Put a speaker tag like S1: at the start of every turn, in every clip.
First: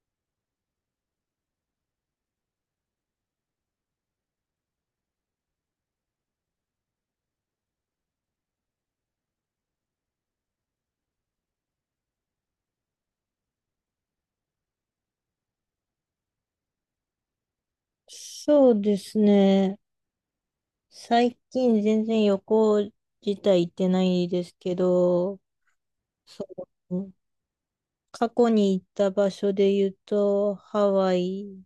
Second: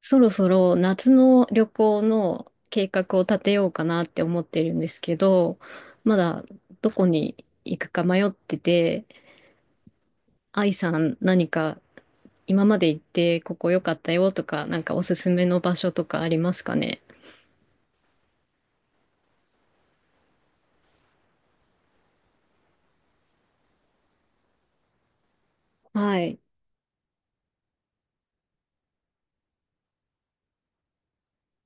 S1: そろそろ夏の旅行の計画を立てようかなって思ってるんですけど、まだどこに行くか迷ってて、愛さん今まで行ってここ良かったよとか、なんかおすすめの場所とかありますかね？
S2: そうですね。最近全然旅行自体行ってないですけど、
S1: はい。
S2: そう、過去に行った場所で言うと、ハワイ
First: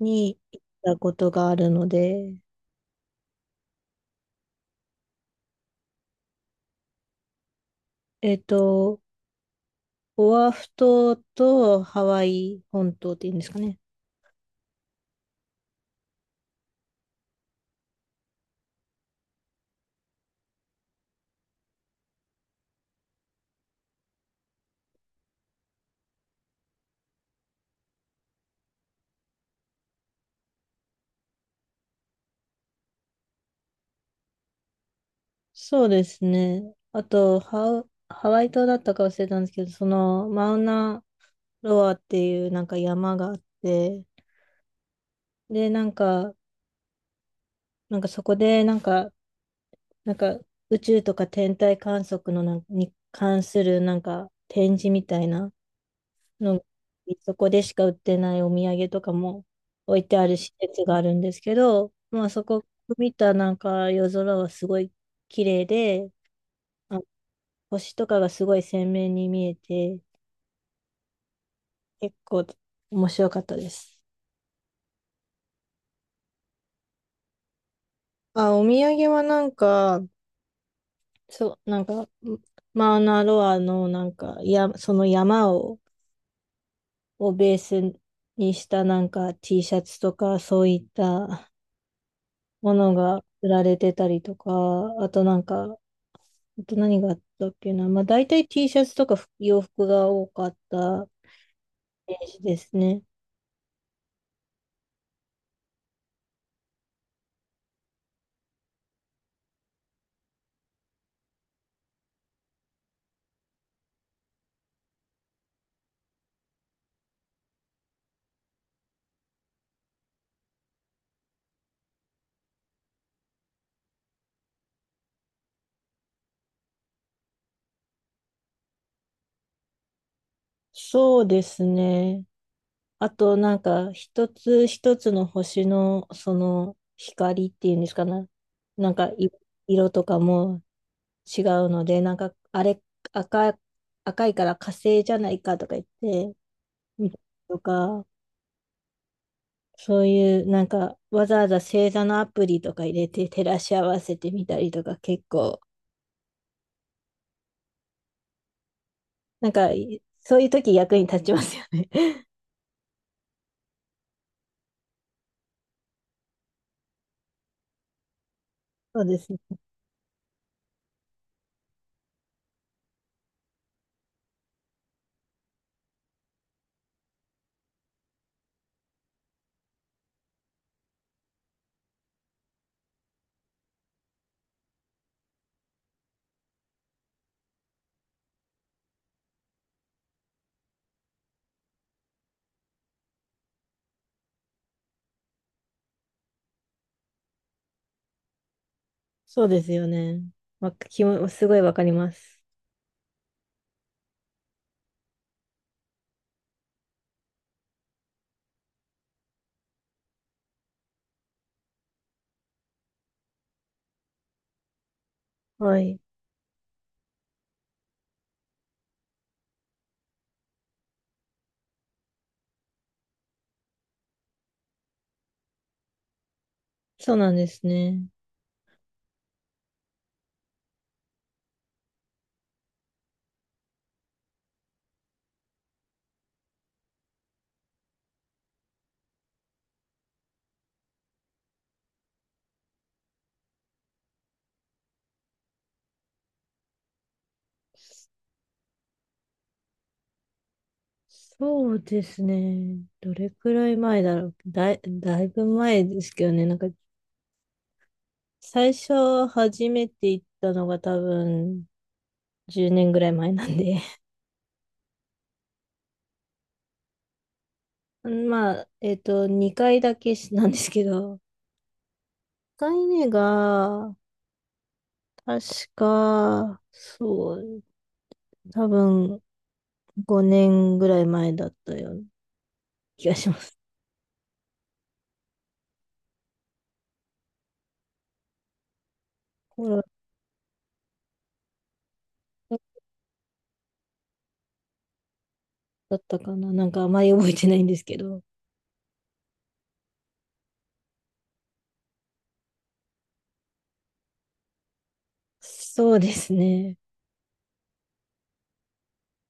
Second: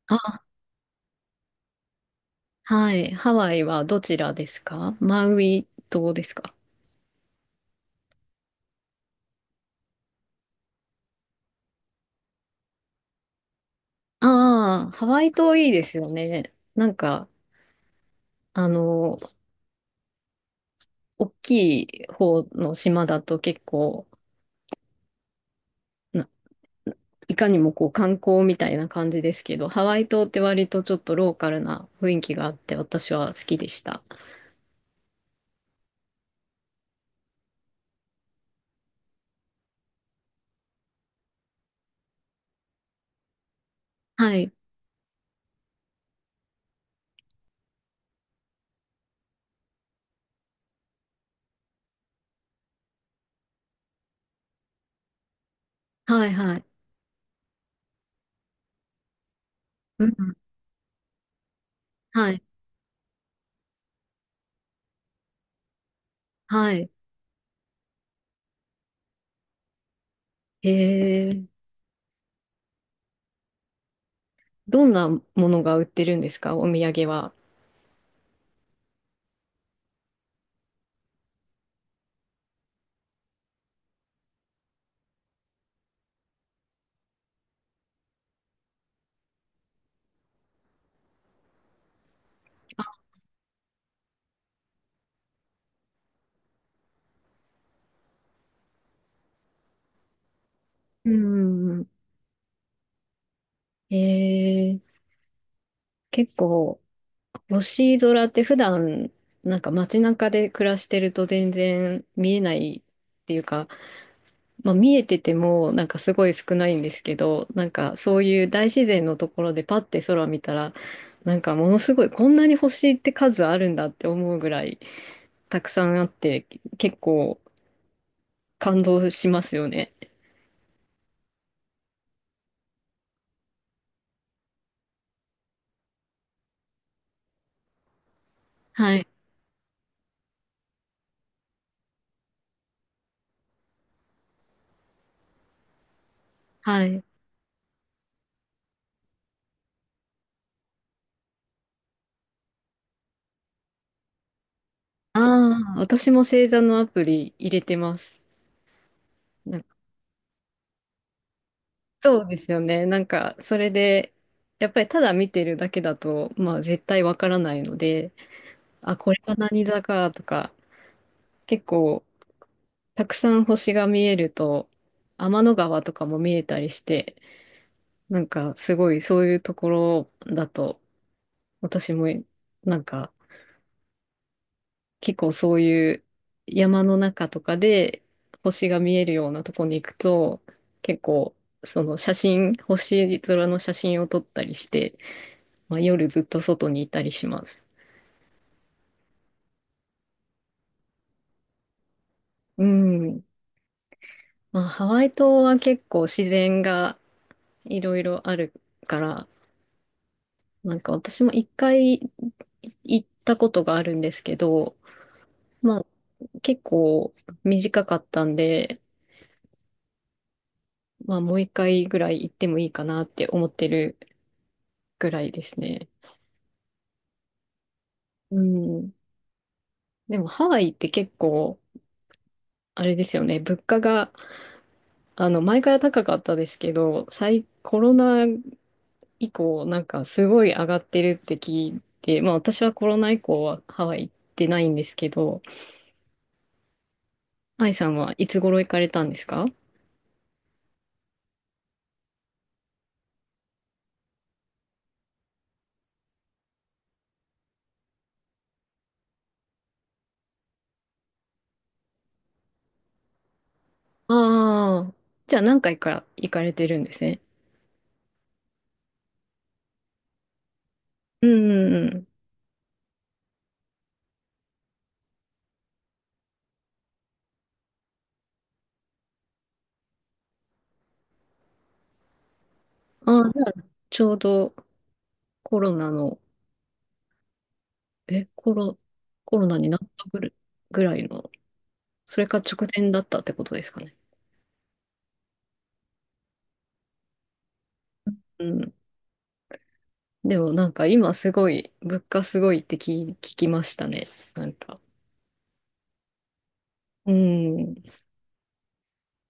S2: に
S1: あ、
S2: 行ったことがあるので、
S1: はい。ハワイはどちらですか？マウイ島ですか？
S2: えっと、オアフ島とハワイ本島っていうんですかね。
S1: ああ、ハワイ島いいですよね。あの、大きい方の島だと結構、いかにもこう観光みたいな感じですけど、ハワイ島って割とちょっとローカルな雰囲気があって私は好きでした。
S2: そうですね。あと、ハワイ島だったか忘れたんですけど、その、マウナロアっていうなんか山があって、
S1: はい。
S2: で、なんかそこで、なんか宇宙とか天体観測のなんに関するなんか展示みたいな
S1: はいは
S2: の、
S1: い。
S2: そこでしか売ってないお土産とかも置
S1: う
S2: いてあ
S1: ん。
S2: る施設があるんですけど、まあ
S1: はい。
S2: そこ見たなんか夜空はすごい綺麗で、
S1: はい。
S2: あ、星とかがすごい鮮明に見えて、
S1: へえ。
S2: 結構面白かったです。
S1: どんなものが売ってるんですか？お土産は。
S2: あ、お土産はなんか、そう、なんか、マウナロアのなんか、その山をベースにしたなんか T シャツとかそういったものが売られてたりとか、あとなんか、あと何があったっけな。まあ大体 T シャツとか洋服が多かった
S1: うん。
S2: イメージですね。
S1: へえ。結構、星空って普段、なんか街中で暮らしてると全然見えないっていうか、まあ、見えててもなんかすごい少ないんですけど、なんかそういう大自然のところでパッて空見たら、なんかものすごい、こんなに星って数あるんだって思うぐらいたくさんあって、結構感動しますよね。
S2: そうですね。あとなんか一つ一つの星のその光っていうんですかな。な
S1: は
S2: ん
S1: い。
S2: かい色とかも違うので、なんかあれ赤、赤いから火星じゃないかとか言って、
S1: はい。
S2: みたりとか、そういうなんかわざわざ星座のアプリとか入れて照らし合わせてみたりとか
S1: あ
S2: 結構
S1: あ、私も星座のアプリ入れてます。
S2: なん
S1: なんか
S2: かそういう時役に立ちますよね。
S1: そうですよね。なんかそれでやっぱりただ見てるだけだとまあ絶対わからないので、 あ、
S2: そう
S1: こ
S2: で
S1: れ
S2: す。
S1: が何座かとか。結構たくさん星が見えると、天の川とかも見えたりして、なんかすごい、そういうところだと、私もなんか結構そういう山の中とかで星が見えるようなとこに行くと、結構その写真、星空の写真を撮ったりして、まあ、夜ずっと外にいたりします。
S2: そうですよね。わ、きも、すごいわかります。
S1: うん。まあハワイ島は結構自然がいろいろあるから、私も一回行ったことがあるんですけど、ま
S2: は
S1: あ、
S2: い。
S1: 結構短かったんで、まあ、もう一回ぐらい行ってもいいかなって思ってるぐらいですね。
S2: そうなんですね。
S1: うん。でも、ハワイって結構、あれですよね、物価が、前から高かったですけど、コロナ以降、なんかすごい上がってるって聞いて、まあ、私はコロナ以降はハワイ行ってないんですけど、愛さんはいつ頃行かれたんですか？
S2: そうですね。どれくらい前だろう。だいぶ前ですけどね。なんか最初初めて行ったのが多分10年ぐらい前なんで。
S1: ああ、じゃあ何回か行かれてるんですね。
S2: まあ、2回だけしなんですけど、
S1: うんうんうん。
S2: 一回目が、確か、そう、多分5年ぐらい前だったような気が
S1: あ
S2: し
S1: あ、
S2: ま
S1: じゃあ
S2: す。
S1: ちょうどコロナの、え、コロ、コロ ナ
S2: コ
S1: にな
S2: ロ
S1: っ
S2: ナ
S1: たぐらいの、それか直前だったってことですかね。
S2: だったかななんかあまり覚えてないんですけど。
S1: うん。でもなんか今すごい、物価すごいって聞きましたね。なんか。
S2: そうですね。
S1: うん。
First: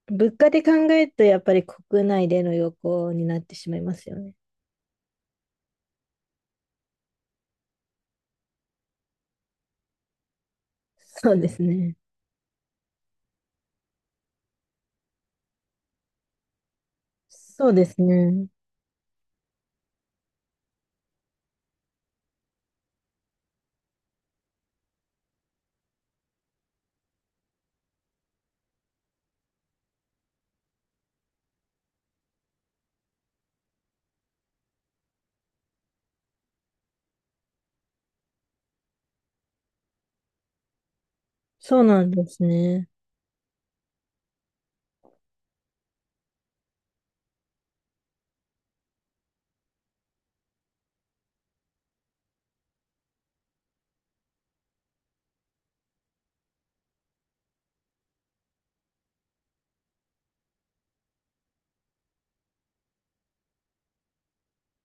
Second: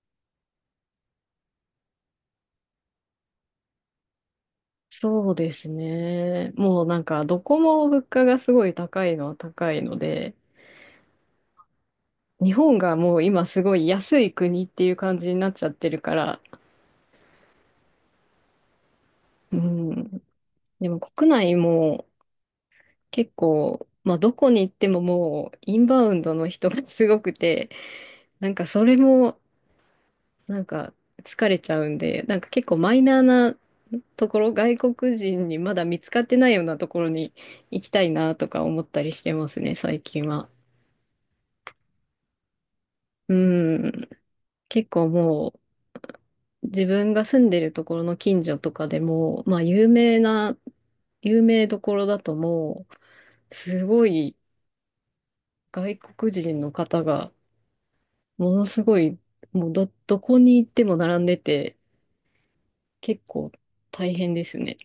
S2: 物価で考えるとやっぱり国内での旅行になってしまいますよね。
S1: そうですね。もうなんかどこも物価がすごい高いのは高いので、
S2: そうですね。
S1: 日本がもう今すごい安い国っていう感じになっちゃってるから、
S2: そうですね。
S1: うん。でも国内も結構、まあどこに行ってももうインバウンドの人がすごくて、なんかそれもなんか疲れちゃうんで、なんか結構マイナーなところ、外国人にまだ見つかってないようなところに行きたいなとか思ったりしてますね、最近は。
S2: そうなんですね。
S1: うん。結構もう自分が住んでるところの近所とかでも、まあ有名な、有名どころだともう、すごい外国人の方がものすごい、もうどこに行っても並んでて、結構大変ですね。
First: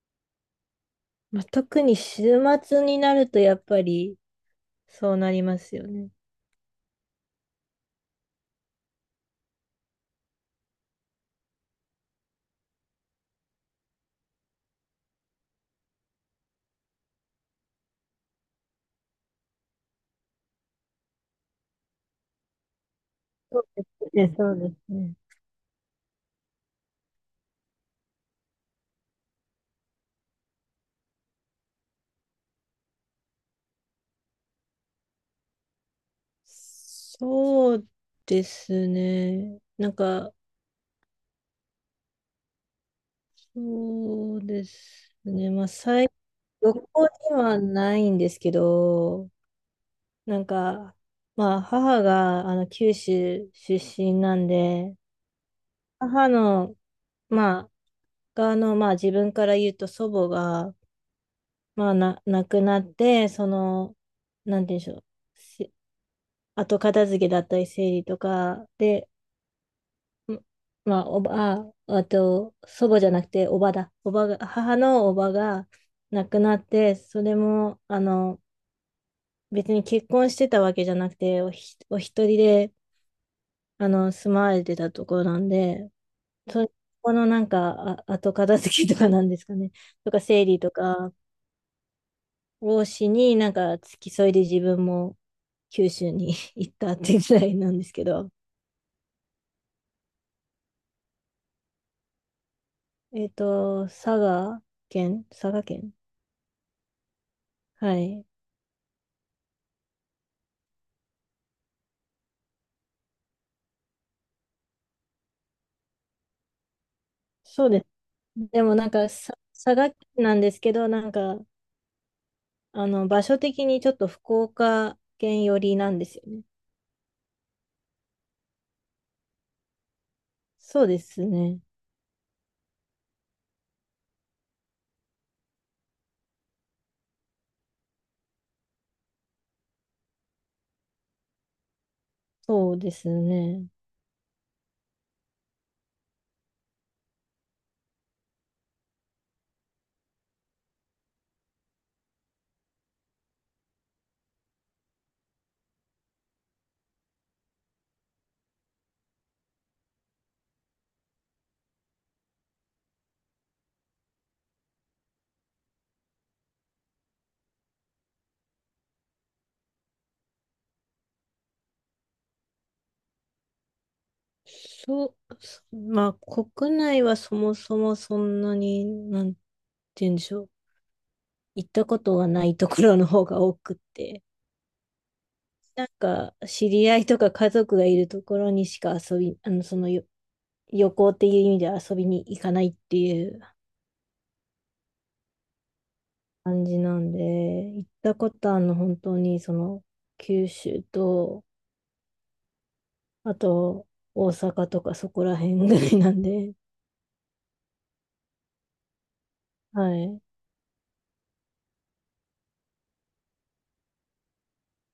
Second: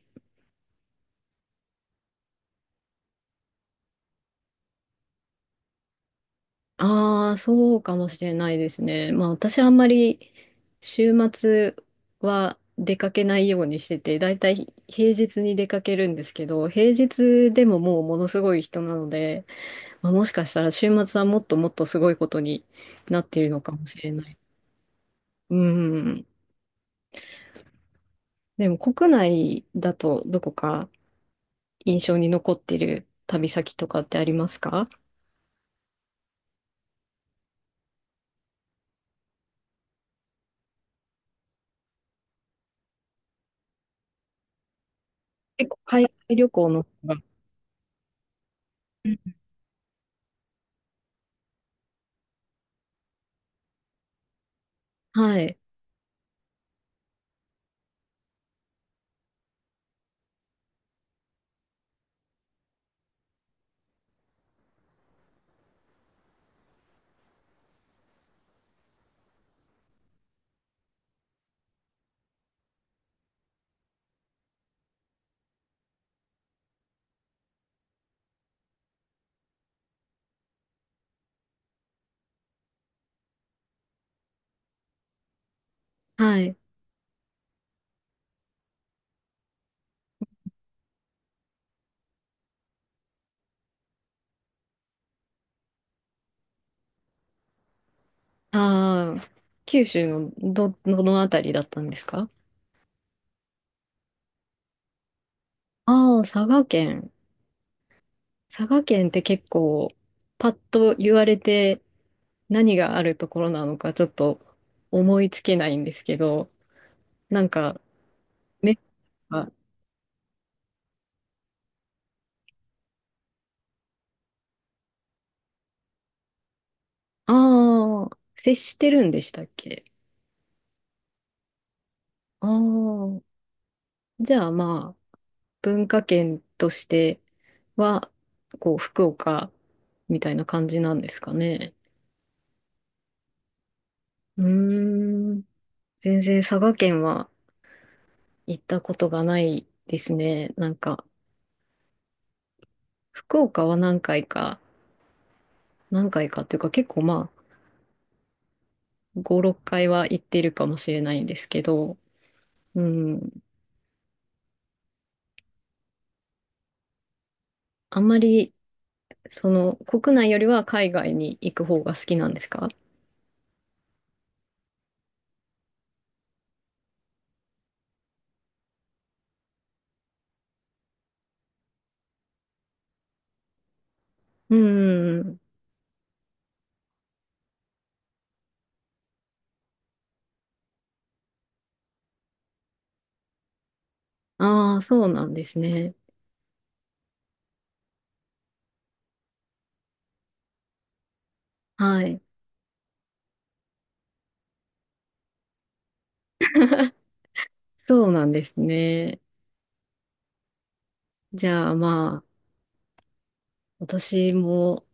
S2: まあ、特に週末になるとやっぱりそうなりますよね。
S1: ああ、そうかもしれないですね。まあ私あんまり週末は出かけないようにしてて、だいたい平日に出かけるんですけど、平日でももうものすごい人なので、まあ、もしかしたら週末はもっともっとすごいことになっているの
S2: そう
S1: か
S2: で
S1: もしれ
S2: す
S1: ない。
S2: ね、そうですね。
S1: うん。でも国内だとどこか印象に残ってる旅先とかってありますか？
S2: そうですね。なんか、そうですね。ま
S1: 結
S2: あ、
S1: 構海外旅行
S2: 旅
S1: の方
S2: 行
S1: が、
S2: ではないんですけど、なんか、まあ、母が、あの、九州出身なんで、
S1: はい。
S2: 母の、まあ、が、あの、まあ、自分から言うと祖母が、まあ、亡くなって、その、なんて言うんでしょう。し後片付けだったり、整理とかで、まあ、おば、あ、あと、祖母じゃなくて、おばだ。おばが、母のおばが亡くなって、それも、あの、別に結婚してたわけじゃなくて、お一人で、あの、住まわれてたところなんで、
S1: はい。
S2: そこのなんか、あ、後片付けとかなんですかね。とか、整理とかをしに、なんか、付き添いで自分も九州に 行ったっていうぐらいなんですけど、
S1: ああ、九州のどのあたりだったんですか？
S2: えっと、佐賀佐賀県。
S1: ああ、佐賀県。
S2: はい。
S1: 佐賀県って結構、パッと言われて何があるところなのかちょっと思いつけないんですけど、なん
S2: そうで
S1: か、
S2: すねでも
S1: ね。
S2: なんかさ、
S1: あ
S2: 佐賀県なんですけど、なんか、あの、場所的にちょっと福岡県寄りなんですよね。
S1: あー、接してるんでしたっけ？
S2: そうですね。
S1: ああー、じゃあまあ、文化圏としては、こう、福岡みたいな感じなんですかね。
S2: そうですね。
S1: うーん。全然佐賀県は行ったことがないですね。なんか、福岡は何回か、何回かっていうか結構まあ、5、6回は行ってるかもしれないんですけど、うん。あんまり、その、国内よりは海外に行く方が好きなんですか？
S2: そう、まあ、国内はそもそもそんなに、なんて言うんでしょう。行ったことがないところの方が多くって。
S1: うん。
S2: なんか、知り合いとか家族がいるところにしか遊び、あの、そのよ、旅行っていう意味では遊びに行かないっていう
S1: ああ、そうなんですね。
S2: 感じなんで、行ったことあるの本当にその九州と、
S1: はい。
S2: あと大阪とかそこら辺ぐらいなんで、
S1: そうなんですね。
S2: はい。
S1: じゃあまあ、私も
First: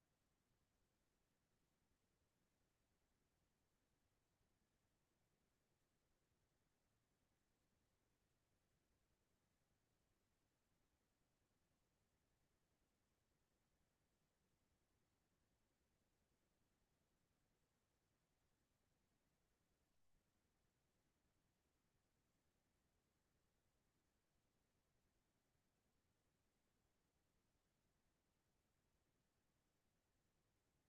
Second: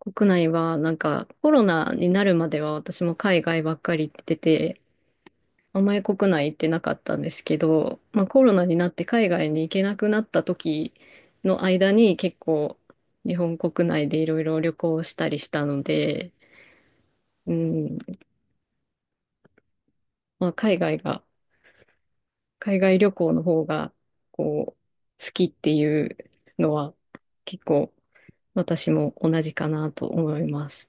S1: 国内はなんかコロナになるまでは私も海外ばっかり行ってて、あんまり国内行ってなかったんですけど、まあコロナになって海外に行けなくなった時の間に結構日本国内でいろいろ旅行したりしたので、うん、まあ海外が、海外旅行の方がこう好きっていうのは結構私も同じかなと思います。